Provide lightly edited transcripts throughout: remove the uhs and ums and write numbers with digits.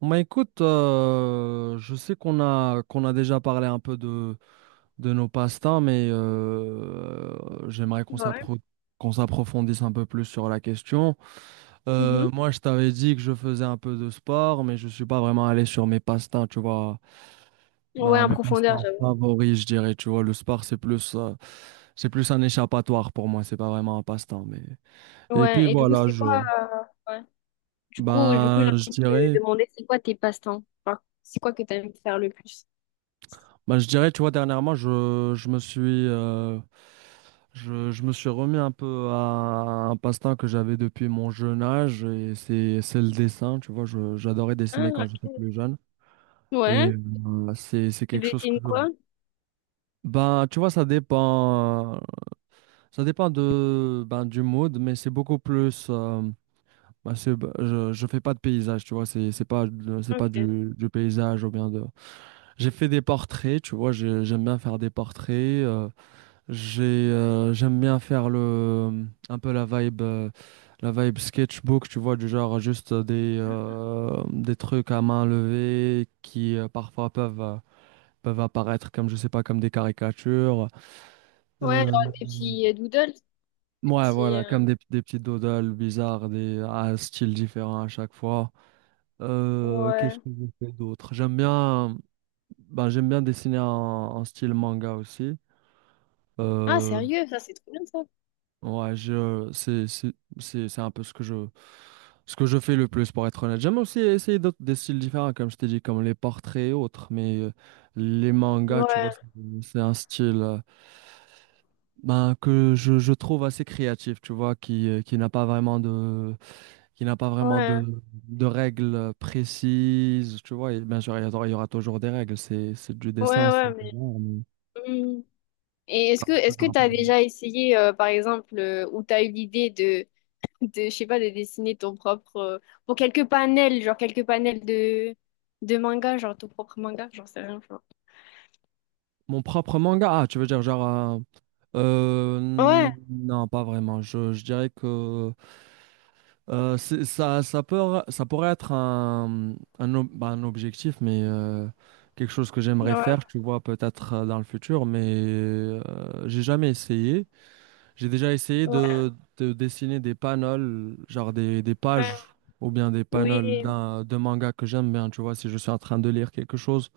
Bah écoute, je sais qu'on a déjà parlé un peu de nos passe-temps, mais j'aimerais Ouais. Qu'on s'approfondisse un peu plus sur la question. Mhm. Moi, je t'avais dit que je faisais un peu de sport, mais je suis pas vraiment allé sur mes passe-temps, tu vois. Ouais, Bah en mes profondeur, passe-temps j'avoue. favoris, je dirais, tu vois. Le sport, c'est plus un échappatoire pour moi, c'est pas vraiment un passe-temps, mais et puis Ouais, et du coup, voilà, c'est je quoi ouais. Du coup, j'ai ben je envie de dirais. te demander, c'est quoi tes passe-temps? Enfin, c'est quoi que t'aimes faire le plus? Bah, je dirais, tu vois, dernièrement, je me suis, euh, je me suis remis un peu à un passe-temps que j'avais depuis mon jeune âge, et c'est le dessin, tu vois, j'adorais dessiner Ah, quand j'étais plus jeune, ok, et ouais. C'est Tu quelque chose que dessines je... quoi? Ben, tu vois, ça dépend de du mood, mais c'est beaucoup plus, je fais pas de paysage, tu vois, c'est pas, c'est pas Ok. Du paysage ou bien de... J'ai fait des portraits, tu vois, j'aime bien faire des portraits. euh, J'ai, J'aime bien faire un peu la la vibe sketchbook, tu vois, du genre juste des trucs à main levée qui parfois peuvent apparaître comme, je sais pas, comme des caricatures. Ouais, Euh, genre des petits doodles, des ouais, petits... voilà, comme des petits doodles bizarres, des à styles différents à chaque fois. Qu'est-ce Ouais. que je fais d'autre? J'aime bien, ben, j'aime bien dessiner en style manga aussi. Ah, Euh, sérieux, ça, c'est trop bien, ça. Ouais, je, c'est un peu ce que ce que je fais le plus, pour être honnête. J'aime aussi essayer d'autres, des styles différents, comme je t'ai dit, comme les portraits et autres, mais les mangas, tu vois, Ouais, c'est un style je trouve assez créatif, tu vois, qui n'a pas vraiment de, qui n'a pas vraiment ouais, de règles précises, tu vois, et bien sûr, il y aura toujours des règles, c'est du ouais, dessin, c'est ouais, mais... des arts, mais- Hmm. Et est-ce que Toujours un peu t'as de- déjà essayé, par exemple, ou t'as eu l'idée de, je sais pas, de dessiner ton propre, pour quelques panels, genre quelques panels de manga, genre ton propre manga, j'en sais rien, genre. Mon propre manga, ah, tu veux dire genre... Euh, Ouais, non, pas vraiment. Je dirais que ça pourrait être un objectif, mais quelque chose que j'aimerais ouais, faire, tu vois, peut-être dans le futur, mais j'ai jamais essayé. J'ai déjà essayé ouais, de dessiner des panels, genre des pages ouais. ou bien des panels Oui. De manga que j'aime bien, tu vois, si je suis en train de lire quelque chose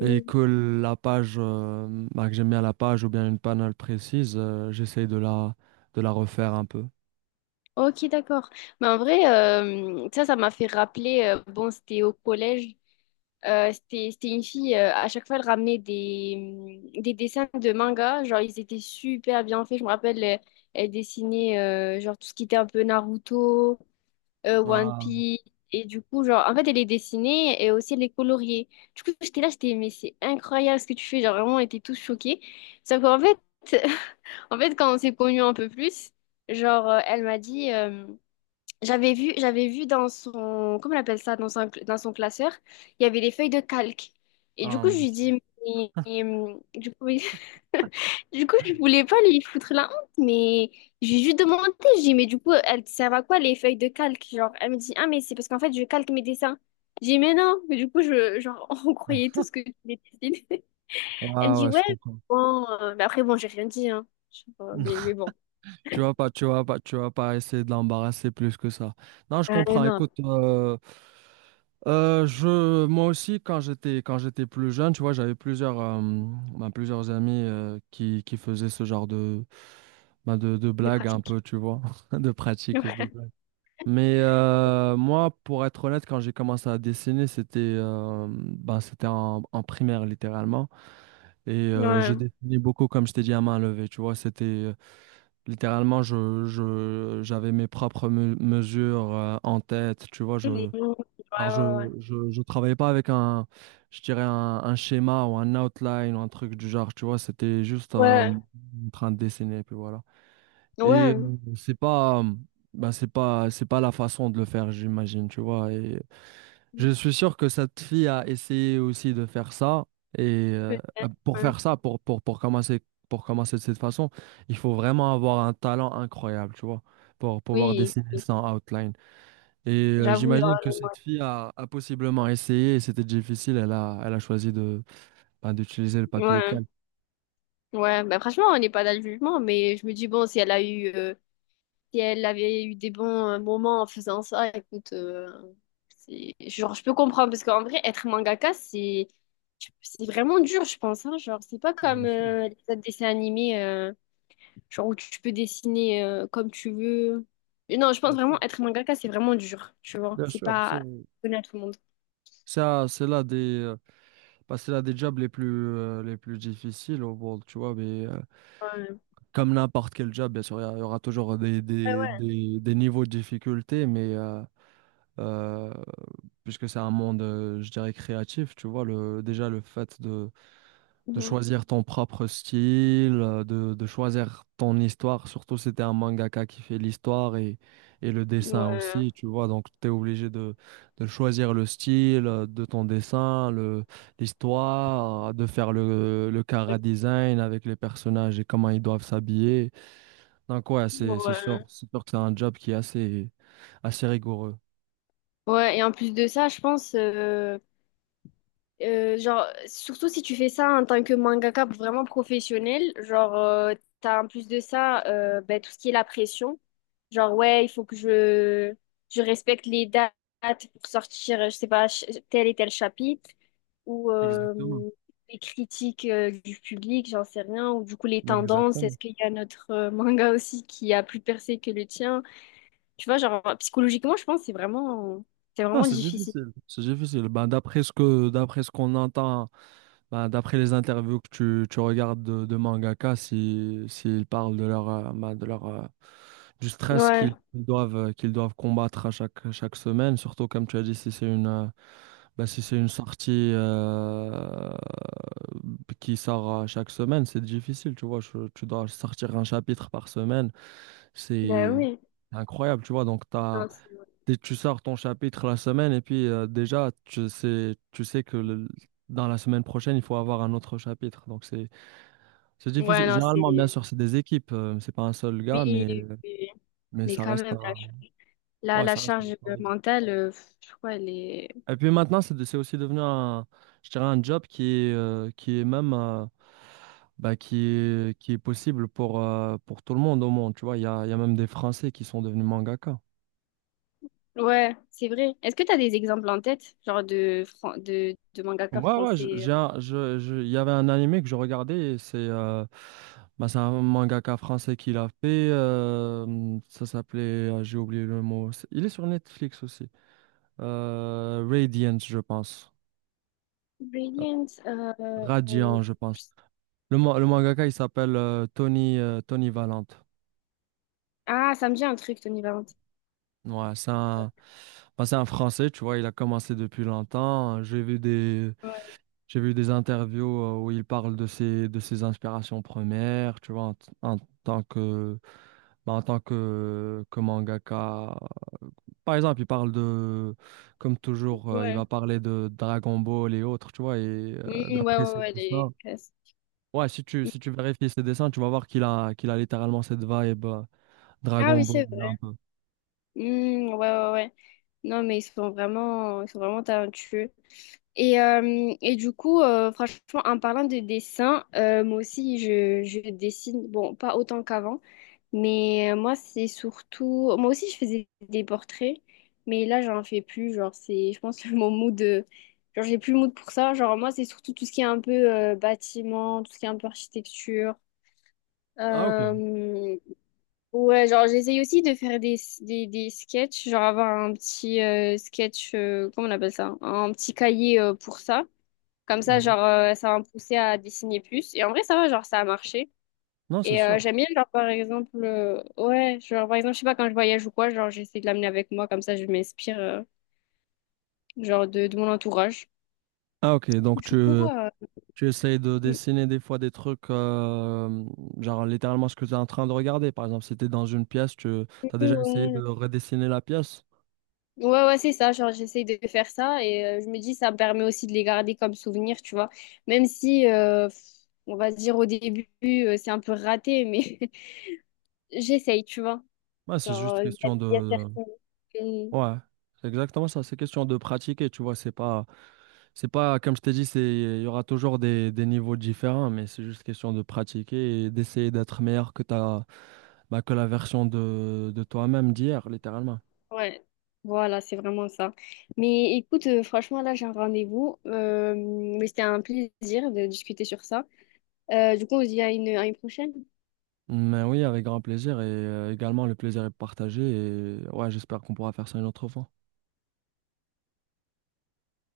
et que la page, que j'aime bien la page ou bien une panel précise, j'essaye de la refaire un peu. Ok, d'accord. Mais en vrai, ça, ça m'a fait rappeler, bon, c'était au collège, c'était, c'était une fille, à chaque fois, elle ramenait des, mm, des dessins de manga, genre ils étaient super bien faits, je me rappelle, elle, elle dessinait, genre tout ce qui était un peu Naruto, One Ah, Piece. Et du coup, genre, en fait, elle les dessinée et aussi elle est coloriée. Du coup, j'étais là, j'étais, mais c'est incroyable ce que tu fais. Genre, vraiment, on était tous choqués. Sauf qu'en fait, en fait, quand on s'est connus un peu plus, genre, elle m'a dit, j'avais vu dans son, comment on appelle ça, dans son classeur, il y avait des feuilles de calque. Et du ah, coup, je mon lui dis, Dieu. Mais, du coup, Du coup, je voulais pas lui foutre la honte, mais j'ai juste demandé, j'ai dit, mais du coup, elles servent à quoi les feuilles de calque? Genre, elle me dit, ah, mais c'est parce qu'en fait, je calque mes dessins. J'ai dit, mais non, mais du coup, je, genre, on croyait tous que tu les dessines. Elle me Ah dit, ouais, je ouais, comprends. bon, mais après, bon, j'ai rien dit, hein. Mais bon, Tu vas pas essayer de l'embarrasser plus que ça. Non, je ouais, comprends. non, Écoute, moi aussi, quand j'étais plus jeune, tu vois, j'avais plusieurs amis qui faisaient ce genre de des blagues un pratiques. peu, tu vois, de pratiques. Ouais, De... Mais moi, pour être honnête, quand j'ai commencé à dessiner, c'était c'était en primaire, littéralement. Et je ouais, dessinais beaucoup, comme je t'ai dit, à main levée. Tu vois, c'était littéralement, j'avais mes propres mesures en tête. Tu vois, ouais, alors je, ouais, je travaillais pas avec un schéma ou un outline ou un truc du genre. Tu vois, c'était juste ouais, en train de dessiner. Puis voilà. Et ouais, c'est pas, bah, c'est pas la façon de le faire, j'imagine, tu vois. Et je suis sûr que cette fille a essayé aussi de faire ça. Et ouais, pour ouais. faire ça, pour commencer de cette façon, il faut vraiment avoir un talent incroyable, tu vois, pour pouvoir Oui, dessiner sans outline. Et j'avoue, genre, j'imagine que cette a possiblement essayé et c'était difficile. Elle a choisi d'utiliser le papier ouais. calque. Ouais, bah franchement, on n'est pas dans le jugement, mais je me dis, bon, si elle a eu, si elle avait eu des bons moments en faisant ça, écoute, c'est, genre, je peux comprendre, parce qu'en vrai, être mangaka, c'est vraiment dur, je pense, hein, genre, c'est pas comme Bien sûr, les autres dessins animés, genre, où tu peux dessiner comme tu veux. Et non, je pense bien sûr. vraiment, être mangaka, c'est vraiment dur, tu vois, Bien c'est sûr, c'est pas donné à tout le monde. ça, c'est là des. C'est l'un des jobs les plus difficiles au monde, tu vois, mais Ouais. comme n'importe quel job, bien sûr, il y aura toujours Ouais, ouais. Des niveaux de difficulté, mais euh, puisque c'est un monde, je dirais, créatif, tu vois, déjà le fait de Mhm. choisir ton propre style, de choisir ton histoire, surtout si t'es un mangaka qui fait l'histoire et le dessin Ouais. aussi, tu vois, donc t'es obligé de choisir le style de ton dessin, l'histoire, de faire le chara design avec les personnages et comment ils doivent s'habiller. Donc ouais, Ouais. c'est sûr que c'est un job qui est assez, assez rigoureux. Ouais, et en plus de ça, je pense, euh, genre, surtout si tu fais ça en tant que mangaka vraiment professionnel, genre, t'as en plus de ça ben, tout ce qui est la pression. Genre, ouais, il faut que je respecte les dates pour sortir, je sais pas, tel et tel chapitre, ou Exactement. Les critiques du public, j'en sais rien, ou du coup les tendances, Exactement. est-ce qu'il y a notre manga aussi qui a plus percé que le tien? Tu vois, genre, psychologiquement, je pense que c'est Ah, vraiment c'est difficile. difficile. C'est difficile. Ben, d'après ce d'après ce qu'on entend, bah, d'après les interviews que tu regardes de mangaka, si, s'ils parlent de de leur, du stress Ouais, qu'ils qu'ils doivent combattre à chaque semaine, surtout comme tu as dit, si c'est si c'est une sortie qui sort chaque semaine, c'est difficile, tu vois. Tu dois sortir un chapitre par semaine, bah c'est oui. incroyable, tu vois. Donc, tu as, Non, c'est dès que tu sors ton chapitre la semaine et puis déjà tu sais que dans la semaine prochaine il faut avoir un autre chapitre. Donc c'est ouais, difficile. non, Généralement bien c'est... sûr c'est des équipes, c'est pas un seul Oui, gars oui, oui. mais Mais ça quand reste même, un la, ouais la ça reste un charge travail. mentale, je crois, elle est... Et puis maintenant c'est aussi devenu un, je dirais un job qui est même qui est possible pour tout le monde au monde. Tu vois il y a même des Français qui sont devenus mangaka. Ouais, c'est vrai. Est-ce que tu as des exemples en tête, genre de, de mangaka Ouais, ouais, je- français? Euh, j'ai un- je- il y avait un animé que je regardais, et c'est c'est un mangaka français qui l'a fait. Ça s'appelait, j'ai oublié le mot. Il est sur Netflix aussi. Radiant, je pense. Euh, Brilliant. Euh, Radiant, je pense. Le mangaka, il s'appelle Tony Valente. ah, ça me dit un truc, Tony Valenti. Ouais, c'est un, bah, c'est un Français, tu vois, il a commencé depuis longtemps. J'ai vu des, Ouais, j'ai vu des interviews où il parle de de ses inspirations premières, tu vois, en tant que, bah, en tant que mangaka. Par exemple, il parle de, comme toujours, il ouais. va parler de Dragon Ball et autres, tu vois, et Mm, ouais, d'après ouais, ses ouais, dessins. les classes. Ouais, si Mm. si tu vérifies ses dessins, tu vas voir qu'il qu'il a littéralement cette vibe Ah Dragon oui, Ball, c'est là, un vrai. peu. Mm, ouais, ouais, ouais. Non, mais ils sont vraiment talentueux. Et du coup, franchement, en parlant de dessin, moi aussi, je dessine, bon, pas autant qu'avant, mais moi, c'est surtout, moi aussi, je faisais des portraits, mais là, j'en fais plus, genre, c'est, je pense, mon mood, genre, j'ai plus le mood pour ça, genre, moi, c'est surtout tout ce qui est un peu bâtiment, tout ce qui est un peu architecture. Ah, ok. Euh, ouais, genre, j'essaye aussi de faire des sketchs, genre, avoir un petit sketch, comment on appelle ça? Un petit cahier pour ça. Comme ça, Mhm. genre, ça va me pousser à dessiner plus. Et en vrai, ça va, genre, ça a marché. Non, c'est Et sûr. j'aime bien, genre, par exemple, ouais, genre, par exemple, je sais pas, quand je voyage ou quoi, genre, j'essaie de l'amener avec moi, comme ça, je m'inspire, genre, de mon entourage. Ah, ok, donc Du tu, coup, Tu essayes de mm, dessiner des fois des trucs, genre littéralement ce que tu es en train de regarder. Par exemple, si tu es dans une pièce, tu as déjà essayé de ouais, redessiner la pièce. ouais, ouais, c'est ça, genre, j'essaie de faire ça et je me dis, ça me permet aussi de les garder comme souvenir, tu vois. Même si, on va se dire, au début, c'est un peu raté, mais j'essaye, tu vois. Ouais, c'est juste Genre, question il y a de... certains. Ouais, c'est exactement ça. C'est question de pratiquer, tu vois. C'est pas, Comme je t'ai dit, c'est, il y aura toujours des niveaux différents, mais c'est juste question de pratiquer et d'essayer d'être meilleur que ta, bah, que la version de toi-même d'hier, littéralement. Ouais, voilà, c'est vraiment ça. Mais écoute, franchement, là, j'ai un rendez-vous, mais c'était un plaisir de discuter sur ça. Du coup, on se dit à une prochaine. Mais oui, avec grand plaisir et également le plaisir est partagé et ouais, j'espère qu'on pourra faire ça une autre fois.